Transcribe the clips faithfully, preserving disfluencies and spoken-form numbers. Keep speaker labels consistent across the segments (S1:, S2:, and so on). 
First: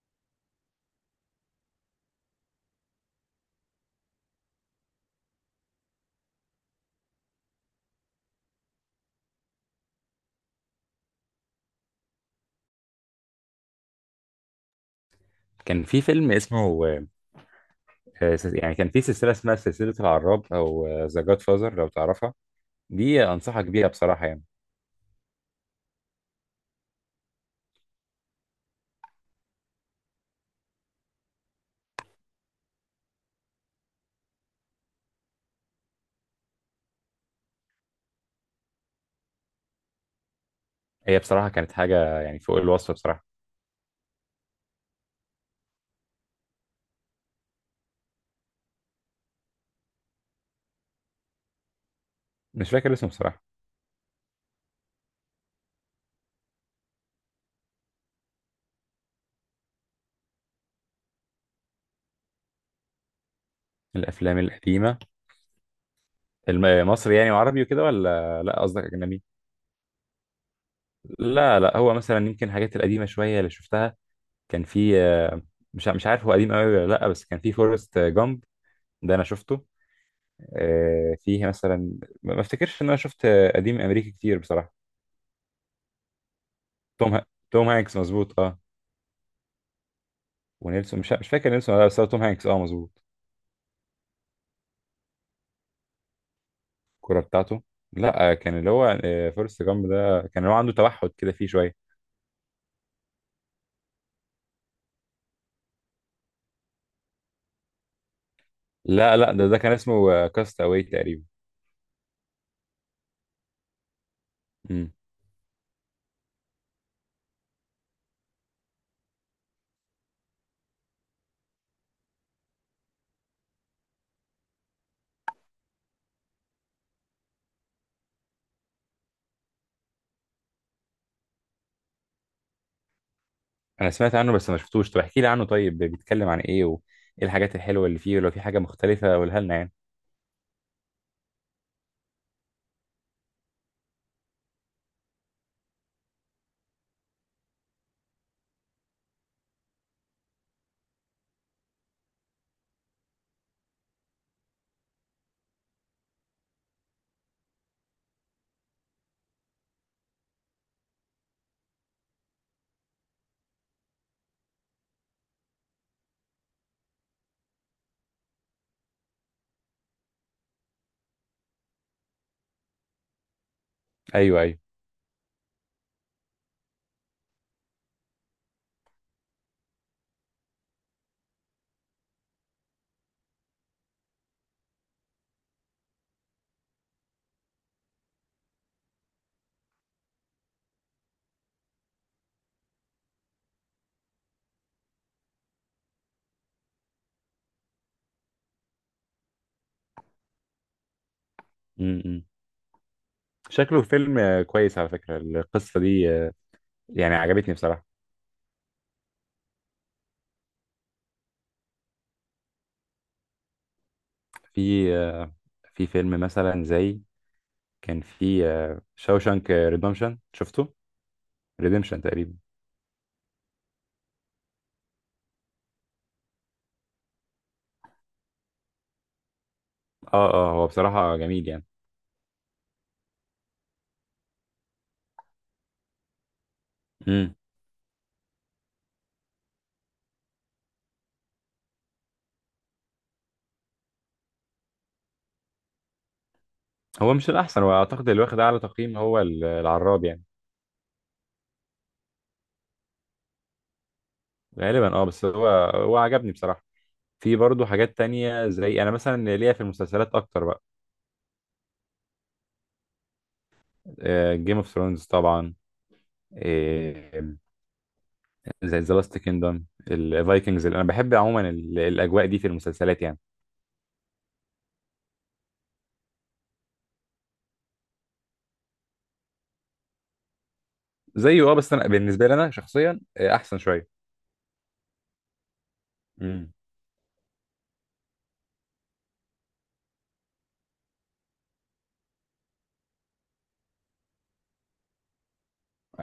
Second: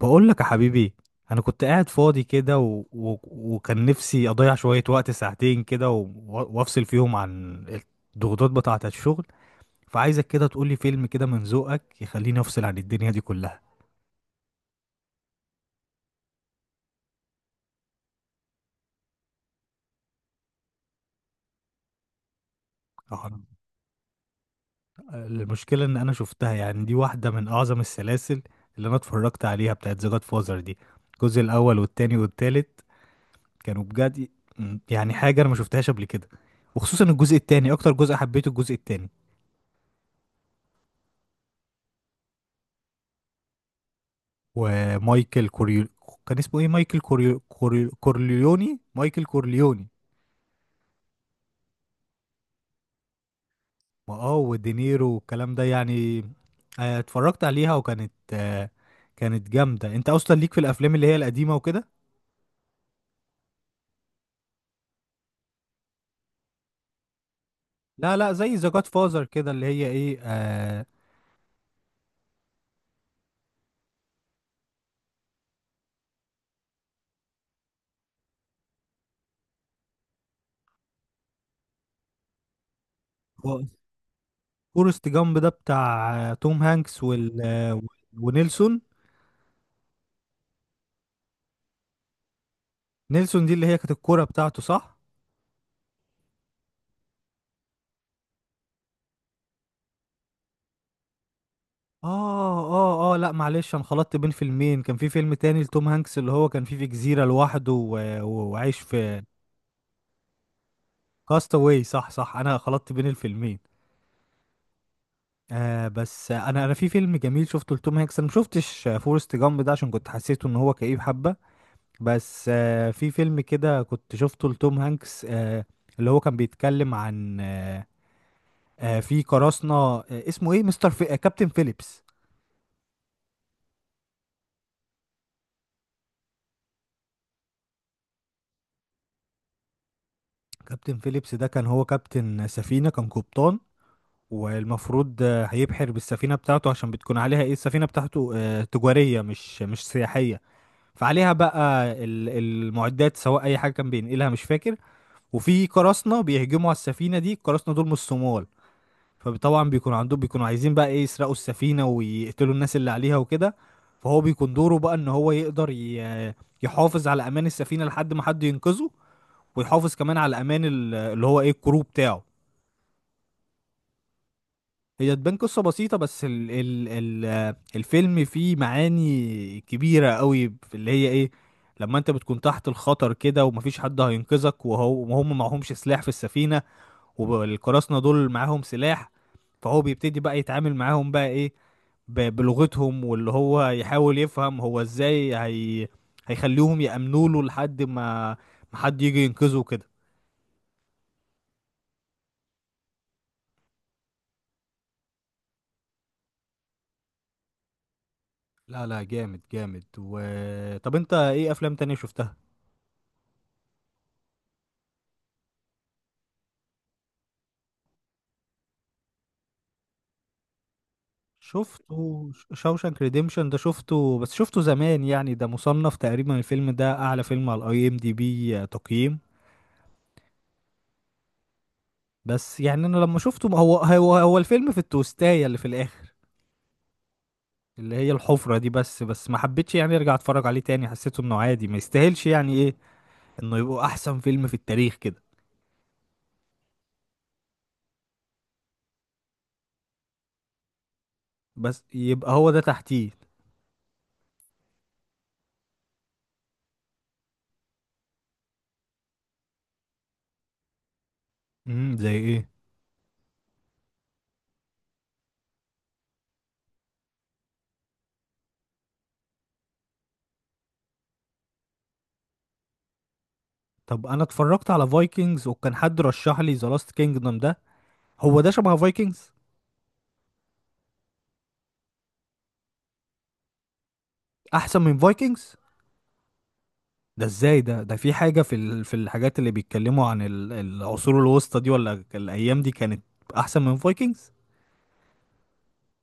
S1: بقول لك يا حبيبي. انا كنت قاعد فاضي كده و... و... وكان نفسي اضيع شوية وقت ساعتين كده و... و- وافصل فيهم عن الضغوطات بتاعة الشغل. فعايزك كده تقولي فيلم كده من ذوقك يخليني افصل عن الدنيا دي كلها.
S2: كان في فيلم اسمه آه، سلس- يعني كان في سلسلة اسمها سلسلة العراب أو ذا جاد فازر لو تعرفها. دي
S1: أه،
S2: أنصحك بيها بصراحة يعني.
S1: المشكلة ان انا شفتها، يعني دي واحدة من اعظم السلاسل اللي انا اتفرجت عليها، بتاعت ذا جاد فازر دي. الجزء الاول والتاني والتالت كانوا بجد، يعني حاجة انا ما شفتهاش قبل كده. وخصوصا الجزء التاني، اكتر جزء حبيته الجزء التاني.
S2: هي بصراحة كانت حاجة يعني فوق الوصف بصراحة.
S1: ومايكل كوريو، كان اسمه ايه؟ مايكل كوريو كوريو كورليوني، مايكل كورليوني.
S2: مش فاكر اسمه بصراحة.
S1: واه ودينيرو والكلام ده يعني. آه، اتفرجت عليها وكانت آه، كانت جامدة. انت اصلا ليك في الافلام اللي هي القديمة وكده.
S2: الأفلام القديمة، الم- مصري يعني وعربي وكده،
S1: لا لا،
S2: ولا
S1: زي
S2: لا
S1: ذا
S2: قصدك
S1: جاد
S2: أجنبي؟
S1: فازر كده اللي هي ايه، آه.
S2: لا لا، هو مثلا يمكن الحاجات القديمة شوية اللي شفتها. كان في آه، مش ع- مش عارف هو قديم أوي ولا لا، بس كان في فورست جامب، ده أنا شفته. آه، فيه مثلا، ما ما افتكرش إن أنا شفت آه،
S1: هو
S2: قديم أمريكي كتير بصراحة.
S1: فورست جامب ده بتاع آه، توم هانكس
S2: توم ها...
S1: وال
S2: توم
S1: آه،
S2: هانكس مظبوط اه.
S1: ونيلسون.
S2: ونيلسون، مش مش فاكر نيلسون ولا لا، بس هو توم هانكس اه مظبوط.
S1: نيلسون دي اللي هي كانت الكورة بتاعته، صح؟
S2: الكوره بتاعته. لا آه، كان اللي هو آه، فورست جامب ده كان هو عنده توحد كده فيه شويه.
S1: اه اه اه، لا معلش، انا خلطت بين فيلمين. كان في فيلم تاني لتوم هانكس اللي هو كان فيه في جزيرة لوحده و- و- وعايش
S2: لا
S1: في...
S2: لا، ده ده كان اسمه آه، كاست اواي تقريبا.
S1: كاستاوي، صح صح، انا خلطت بين الفيلمين.
S2: امم.
S1: آه بس انا انا في فيلم جميل شفته لتوم هانكس. انا ما شفتش فورست جامب ده عشان كنت حسيته ان هو كئيب حبة. بس آه في فيلم كده كنت شفته لتوم هانكس، آه اللي هو كان بيتكلم عن آه آه في قراصنة، آه اسمه ايه؟ مستر في... آه كابتن فيليبس.
S2: انا سمعت عنه بس ما شفتوش، طب احكي لي عنه، طيب بيتكلم عن ايه وايه الحاجات الحلوه اللي فيه، ولو في حاجه مختلفه قولها لنا يعني.
S1: كابتن فيليبس ده كان هو كابتن سفينة، كان قبطان. والمفروض آه، هيبحر بالسفينة بتاعته، عشان بتكون عليها ايه، السفينة بتاعته آه، تجارية، مش مش سياحية. فعليها بقى ال- المعدات سواء اي حاجة كان بينقلها، مش فاكر. وفي قراصنة بيهجموا على السفينة دي، القراصنة دول من الصومال. فطبعا بيكون عندهم، بيكونوا عايزين بقى ايه، يسرقوا السفينة ويقتلوا الناس اللي عليها وكده. فهو بيكون دوره بقى ان هو يقدر ي- يحافظ على امان السفينة لحد ما حد ينقذه. ويحافظ كمان على امان ال- اللي هو ايه، الكرو بتاعه.
S2: ايوه ايوه.
S1: هي تبان قصة بسيطة، بس ال ال ال آه، الفيلم فيه معاني كبيرة قوي في اللي هي ايه، لما انت بتكون تحت الخطر كده ومفيش حد هينقذك، وهو وهم معهمش سلاح في السفينة، والقراصنة دول معاهم سلاح. فهو بيبتدي بقى يتعامل معاهم بقى ايه، ب- بلغتهم، واللي هو يحاول يفهم هو ازاي هي هيخليهم يأمنوا له لحد ما ما حد يجي ينقذه كده.
S2: امم. شكله فيلم آه، كويس على فكره، القصه دي آه، يعني عجبتني بصراحه.
S1: لا لا، جامد جامد. و طب انت ايه افلام تانية شفتها؟
S2: في آه، في فيلم مثلا زي، كان في شاوشانك ريدمشن شفته. ريديمشن
S1: شفته.
S2: تقريبا
S1: شوشانك ريديمشن ده شفته، بس شفته زمان يعني. ده مصنف تقريبا الفيلم ده اعلى فيلم على الاي ام دي بي تقييم.
S2: اه. اه، هو بصراحة جميل يعني.
S1: بس يعني انا لما شفته، ما هو هو هو الفيلم في التوستاية اللي في الاخر
S2: امم.
S1: اللي هي الحفرة دي، بس بس ما حبيتش يعني ارجع اتفرج عليه تاني. حسيته انه عادي، ما يستاهلش يعني ايه، انه يبقى احسن فيلم في التاريخ كده.
S2: هو مش الأحسن، وأعتقد اللي واخد أعلى تقييم هو ال- العراب يعني.
S1: بس يبقى هو ده تحتيه.
S2: غالبا اه، بس هو هو عجبني بصراحة. في برضه حاجات تانية، زي أنا مثلا ليا في المسلسلات أكتر بقى.
S1: امم، زي ايه؟
S2: جيم اوف ثرونز طبعا. آه، زي ذا لاست كيندم، الفايكنجز، أنا بحب عموما ال- الأجواء دي في المسلسلات يعني.
S1: طب انا اتفرجت على فايكنجز وكان حد رشح لي ذا لاست كينجدم ده، هو ده شبه فايكنجز؟
S2: زيه اه، بس أنا بالنسبة لي أنا شخصيا آه، أحسن شوية.
S1: احسن من فايكنجز؟
S2: امم.
S1: ده ازاي ده؟ ده في حاجة في ال... في الحاجات اللي بيتكلموا عن ال... العصور الوسطى دي ولا الأيام دي، كانت أحسن من فايكنجز؟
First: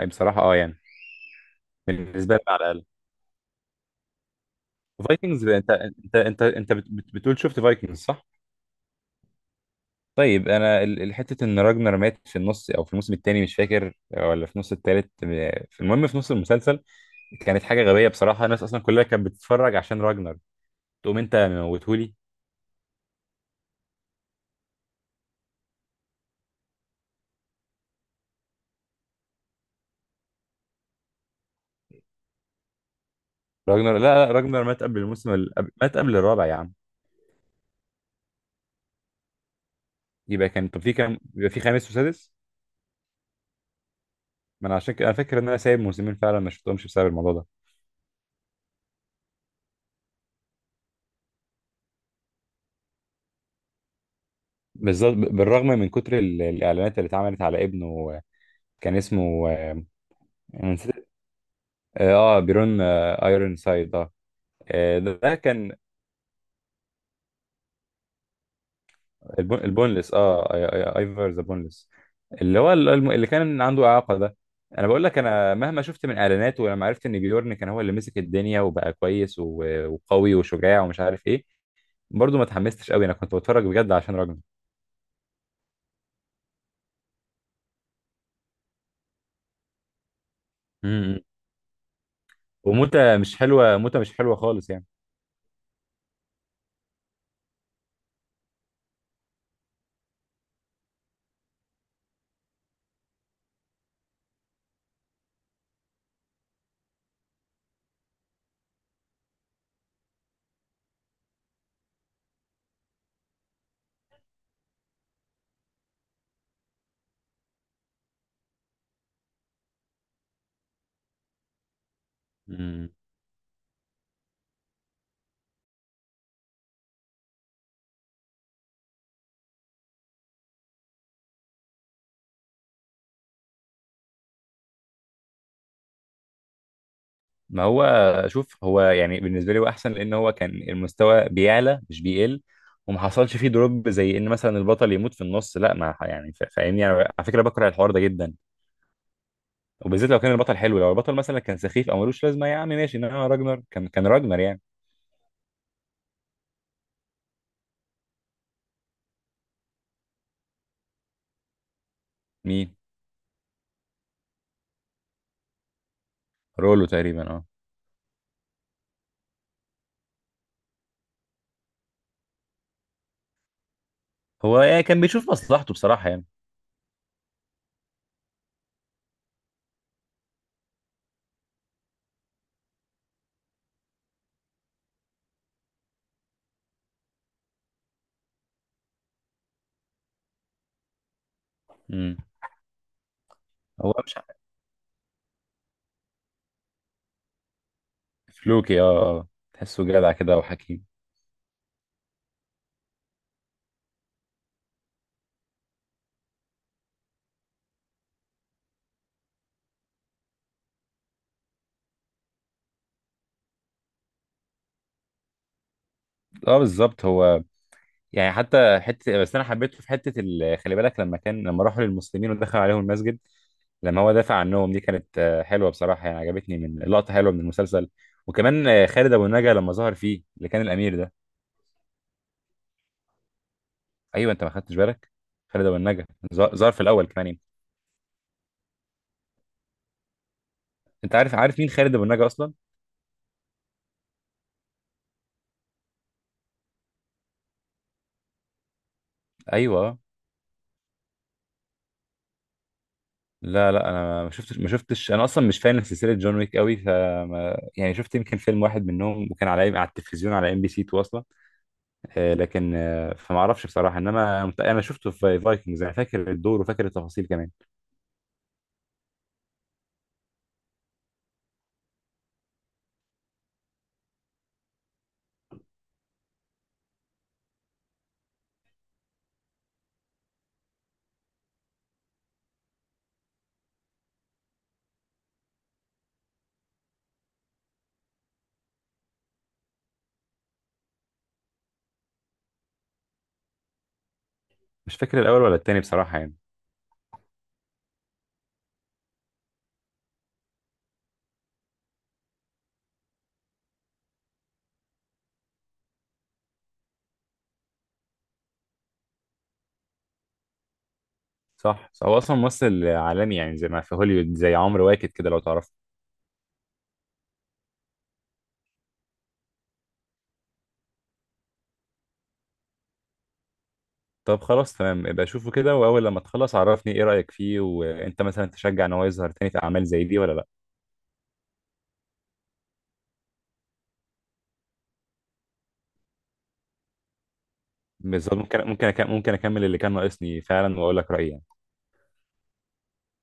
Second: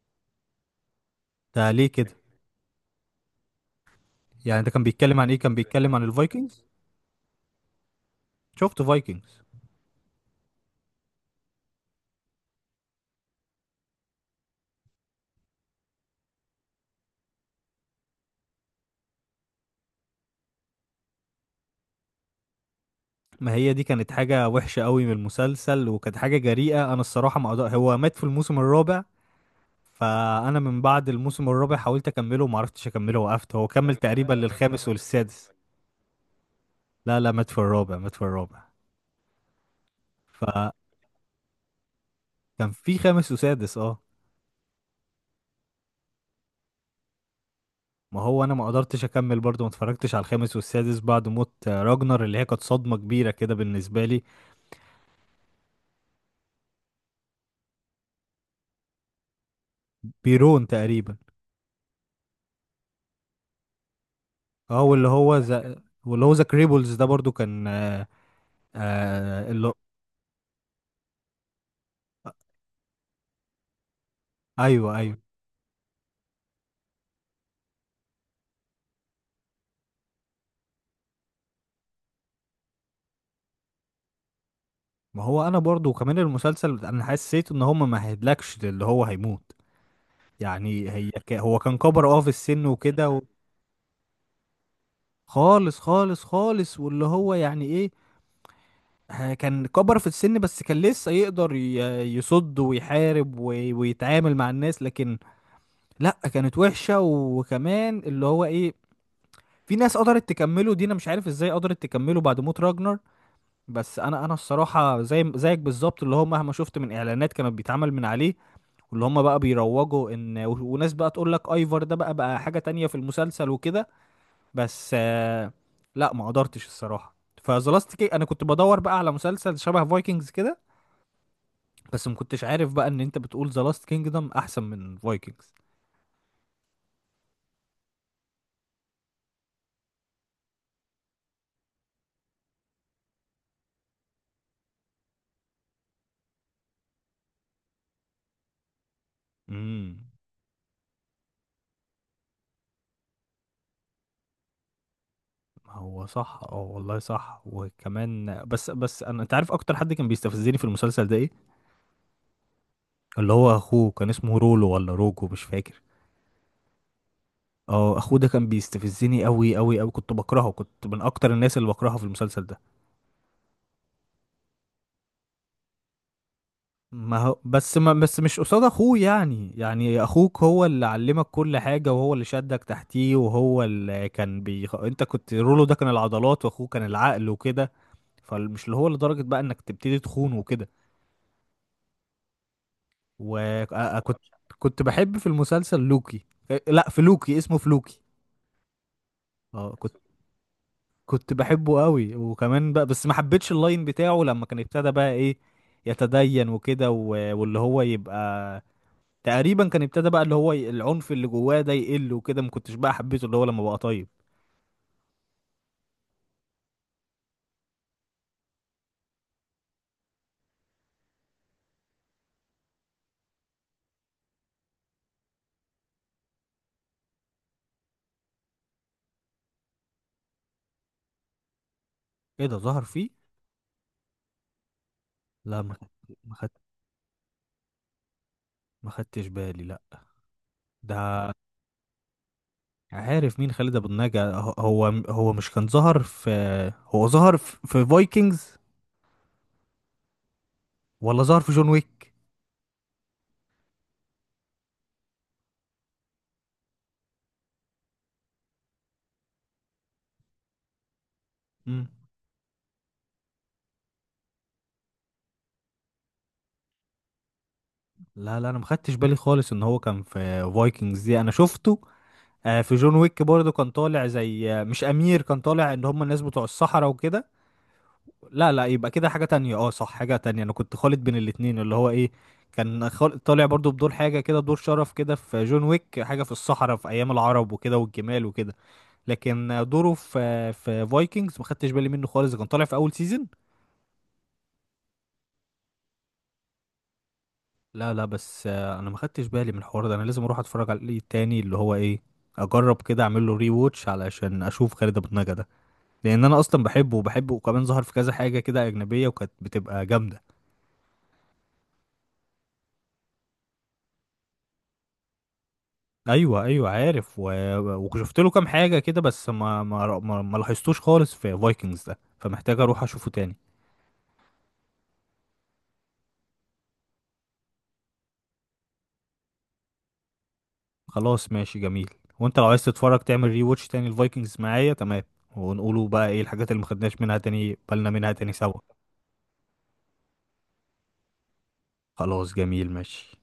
S2: أي بصراحة اه يعني.
S1: ده ليه كده؟
S2: بالنسبة لي على الأقل.
S1: يعني ده كان بيتكلم عن إيه؟
S2: فايكنجز،
S1: كان
S2: انت
S1: بيتكلم عن
S2: انت انت
S1: الفايكنجز؟
S2: انت بت- بت- بتقول شفت فايكنجز صح؟
S1: شفت فايكنجز.
S2: طيب، انا ال- ال- حته ان راجنر مات في النص او في الموسم الثاني مش فاكر، ولا في نص الثالث. في، المهم في نص المسلسل، كانت حاجه غبيه بصراحه. الناس اصلا كلها كانت بتتفرج عشان راجنر، تقوم انت موتهولي.
S1: ما هي دي كانت حاجة وحشة قوي من المسلسل، وكانت حاجة جريئة، أنا الصراحة ما أقدر. هو مات في الموسم الرابع. فأنا من بعد الموسم الرابع حاولت أكمله وما عرفتش أكمله، وقفت. هو كمل
S2: راجنر، لا لا،
S1: تقريبا
S2: راجنر مات
S1: للخامس
S2: قبل الموسم
S1: والسادس.
S2: ال... قبل- مات قبل الرابع يا عم.
S1: لا لا، مات في الرابع، مات في الرابع.
S2: يبقى كان،
S1: فكان
S2: طب في كام، يبقى في خامس وسادس.
S1: في خامس وسادس، اه.
S2: ما انا عشان كده انا فاكر ان انا سايب موسمين فعلا ما شفتهمش بسبب الموضوع ده.
S1: ما هو انا ما قدرتش اكمل برضو، ما اتفرجتش على الخامس والسادس بعد موت آه، راجنر، اللي هي كانت صدمة كبيرة كده بالنسبة لي.
S2: بالظبط، ب- بالرغم من كتر ال- الاعلانات اللي اتعملت على ابنه. كان اسمه آه،
S1: بيرون
S2: انا نسيت.
S1: تقريبا،
S2: اه، بيرون آه، بيرون آه، ايرون سايد اه.
S1: اه.
S2: آه،
S1: واللي
S2: ده ده
S1: هو
S2: كان
S1: ذا، واللي هو ذا كريبلز ده برضو كان آه آه
S2: البون
S1: اللي...
S2: البونلس اه. أي- أي- ايفر ذا بونلس، اللي هو ال- الم- اللي كان عنده اعاقه ده. انا
S1: ايوه
S2: بقول
S1: ايوه.
S2: لك، انا مهما شفت من اعلانات، ولما عرفت ان بيورن كان هو اللي مسك الدنيا وبقى كويس و- وقوي وشجاع ومش عارف ايه، برضه ما اتحمستش قوي. انا كنت بتفرج بجد عشان راجل.
S1: ما هو انا برضو، وكمان المسلسل انا حسيت ان هم ما هيدلكش اللي هو هيموت. يعني هي
S2: امم.
S1: ك... هو كان كبر اه في السن
S2: وموتة
S1: وكده و...
S2: مش حلوه، موتة مش حلوه خالص يعني.
S1: خالص خالص خالص. واللي هو يعني ايه، ها- كان كبر في السن، بس كان لسه يقدر ي- يصد ويحارب وي- ويتعامل مع الناس. لكن لا، كانت وحشة. وكمان اللي هو ايه، في ناس قدرت تكمله دي، انا مش عارف ازاي قدرت تكمله بعد موت راجنر. بس انا انا الصراحة زي زيك بالظبط، اللي هو مهما شفت من اعلانات كانت بيتعمل من عليه، واللي هم بقى بيروجوا ان و- وناس بقى تقول لك ايفر ده بقى بقى حاجة تانية
S2: امم.
S1: في المسلسل وكده. بس آه، لا، ما قدرتش الصراحة. فذا لاست انا كنت بدور بقى على مسلسل شبه فايكنجز كده، بس ما كنتش عارف بقى ان انت بتقول ذا لاست كينجدم احسن من فايكنجز.
S2: ما هو، شوف، هو يعني بالنسبه لي هو احسن، لان هو كان المستوى بيعلى مش بيقل، وما حصلش فيه دروب زي ان مثلا البطل يموت في النص، لا ما ح- يعني فا- فاهمني انا، على فكره بكره الحوار ده جدا.
S1: امم.
S2: وبالذات لو كان البطل حلو، لو البطل مثلا كان سخيف او ملوش لازمه، يا عم ماشي، انما راجنر كان كان راجنر يعني.
S1: هو صح اه، والله صح. وكمان بس بس انا، انت عارف اكتر حد كان بيستفزني في المسلسل ده ايه؟
S2: مين؟
S1: اللي هو اخوه كان اسمه رولو ولا روجو، مش فاكر.
S2: رولو تقريبا اه.
S1: اه، اخوه ده كان بيستفزني قوي قوي قوي، كنت بكرهه، كنت من اكتر الناس اللي بكرهها في المسلسل ده.
S2: هو يعني كان بيشوف مصلحته بصراحه يعني.
S1: ما هو بس ما بس مش قصاد اخوه، يعني يعني اخوك هو اللي علمك كل حاجة، وهو اللي شدك تحتيه، وهو اللي كان بيخ... انت كنت، رولو ده كان العضلات واخوه كان العقل وكده. فمش اللي هو لدرجة بقى انك تبتدي تخون وكده.
S2: امم. هو مش
S1: وكنت...
S2: عارف.
S1: كنت بحب في المسلسل لوكي، آه، لا في لوكي، اسمه فلوكي.
S2: فلوكي اه اه.
S1: اه،
S2: تحسه
S1: كنت...
S2: جدع كده وحكيم.
S1: كنت بحبه قوي، وكمان بقى، بس ما حبيتش اللاين بتاعه لما كان ابتدى بقى ايه، يتدين وكده و- واللي هو يبقى تقريبا كان ابتدى بقى اللي هو ي- العنف اللي جواه ده يقل وكده. ما كنتش بقى حبيته اللي هو لما بقى طيب.
S2: اه، بالظبط. هو يعني حتى حته، بس انا حبيته في حته ال... خلي بالك، لما كان لما راحوا للمسلمين ودخل عليهم المسجد، لما هو دافع عنهم، دي كانت آه، حلوه بصراحه يعني، عجبتني، من لقطه حلوه من المسلسل. وكمان آه، خالد ابو النجا لما ظهر فيه، اللي كان الامير ده.
S1: ايه ده، ظهر فيه؟
S2: ايوه، انت ما خدتش بالك،
S1: لا
S2: خالد
S1: ما
S2: ابو
S1: خدت،
S2: النجا
S1: ما
S2: ظ-
S1: خدت،
S2: ظهر في الاول كمان يعني.
S1: ما خدتش بالي، لا.
S2: انت
S1: ده...
S2: عارف عارف مين خالد ابو النجا اصلا؟
S1: عارف مين خالد ابو النجا. هو هو هو مش كان ظهر في... هو ظهر في, في فايكنجز
S2: ايوه.
S1: ولا ظهر في جون ويك؟
S2: لا لا، انا ما شفتش ما شفتش انا اصلا مش فان سلسله جون ويك قوي، فما يعني شفت يمكن فيلم واحد منهم، وكان على على التلفزيون على ام بي سي اتنين اصلا.
S1: مم.
S2: آه، لكن آه، فما اعرفش بصراحه، انما مت- انا شفته في فايكنجز، انا فاكر الدور وفاكر التفاصيل كمان.
S1: لا لا، انا ما خدتش بالي خالص ان هو كان في فايكنجز دي. انا شفته آه، في جون ويك برضه كان طالع زي آه، مش امير، كان طالع ان هم الناس بتوع الصحراء وكده. لا لا، يبقى كده حاجة تانية، اه صح، حاجة تانية، انا كنت خالط بين الاتنين اللي هو ايه، كان خال... طالع برضه بدور حاجة كده، دور شرف كده في جون ويك، حاجة في الصحراء في ايام العرب وكده والجمال وكده. لكن دوره في في فايكنجز ما خدتش بالي منه خالص، كان طالع في اول سيزون.
S2: مش فاكر الاول ولا التاني بصراحه يعني.
S1: لا لا، بس آه، انا ما خدتش بالي من الحوار ده. انا لازم اروح اتفرج عليه تاني اللي هو ايه، اجرب كده اعمل له ري ووتش علشان اشوف خالد ابو النجا ده. لان انا اصلا بحبه وبحبه، وكمان ظهر في كذا حاجه كده اجنبيه وكانت بتبقى جامده.
S2: صح، هو اصلا ممثل عالمي يعني، زي ما في هوليوود زي عمرو واكد كده لو تعرف.
S1: ايوه ايوه، عارف و... وشفت له كام حاجه كده، بس ما ما ما, ما لاحظتوش خالص في فايكنجز ده، فمحتاج اروح اشوفه تاني.
S2: طب خلاص تمام، يبقى شوفه كده، واول لما تخلص عرفني ايه رايك فيه، وانت مثلا تشجع ان هو يظهر تاني في اعمال زي دي ولا لا.
S1: خلاص ماشي جميل. وانت لو عايز تتفرج تعمل ري واتش تاني الفايكنجز معايا، تمام. ونقولوا بقى ايه الحاجات اللي ما خدناش منها، تاني بالنا منها تاني
S2: بالظبط، ممكن
S1: سوا.
S2: ممكن أك- ممكن اكمل اللي كان ناقصني فعلا واقول لك رايي.
S1: خلاص جميل ماشي.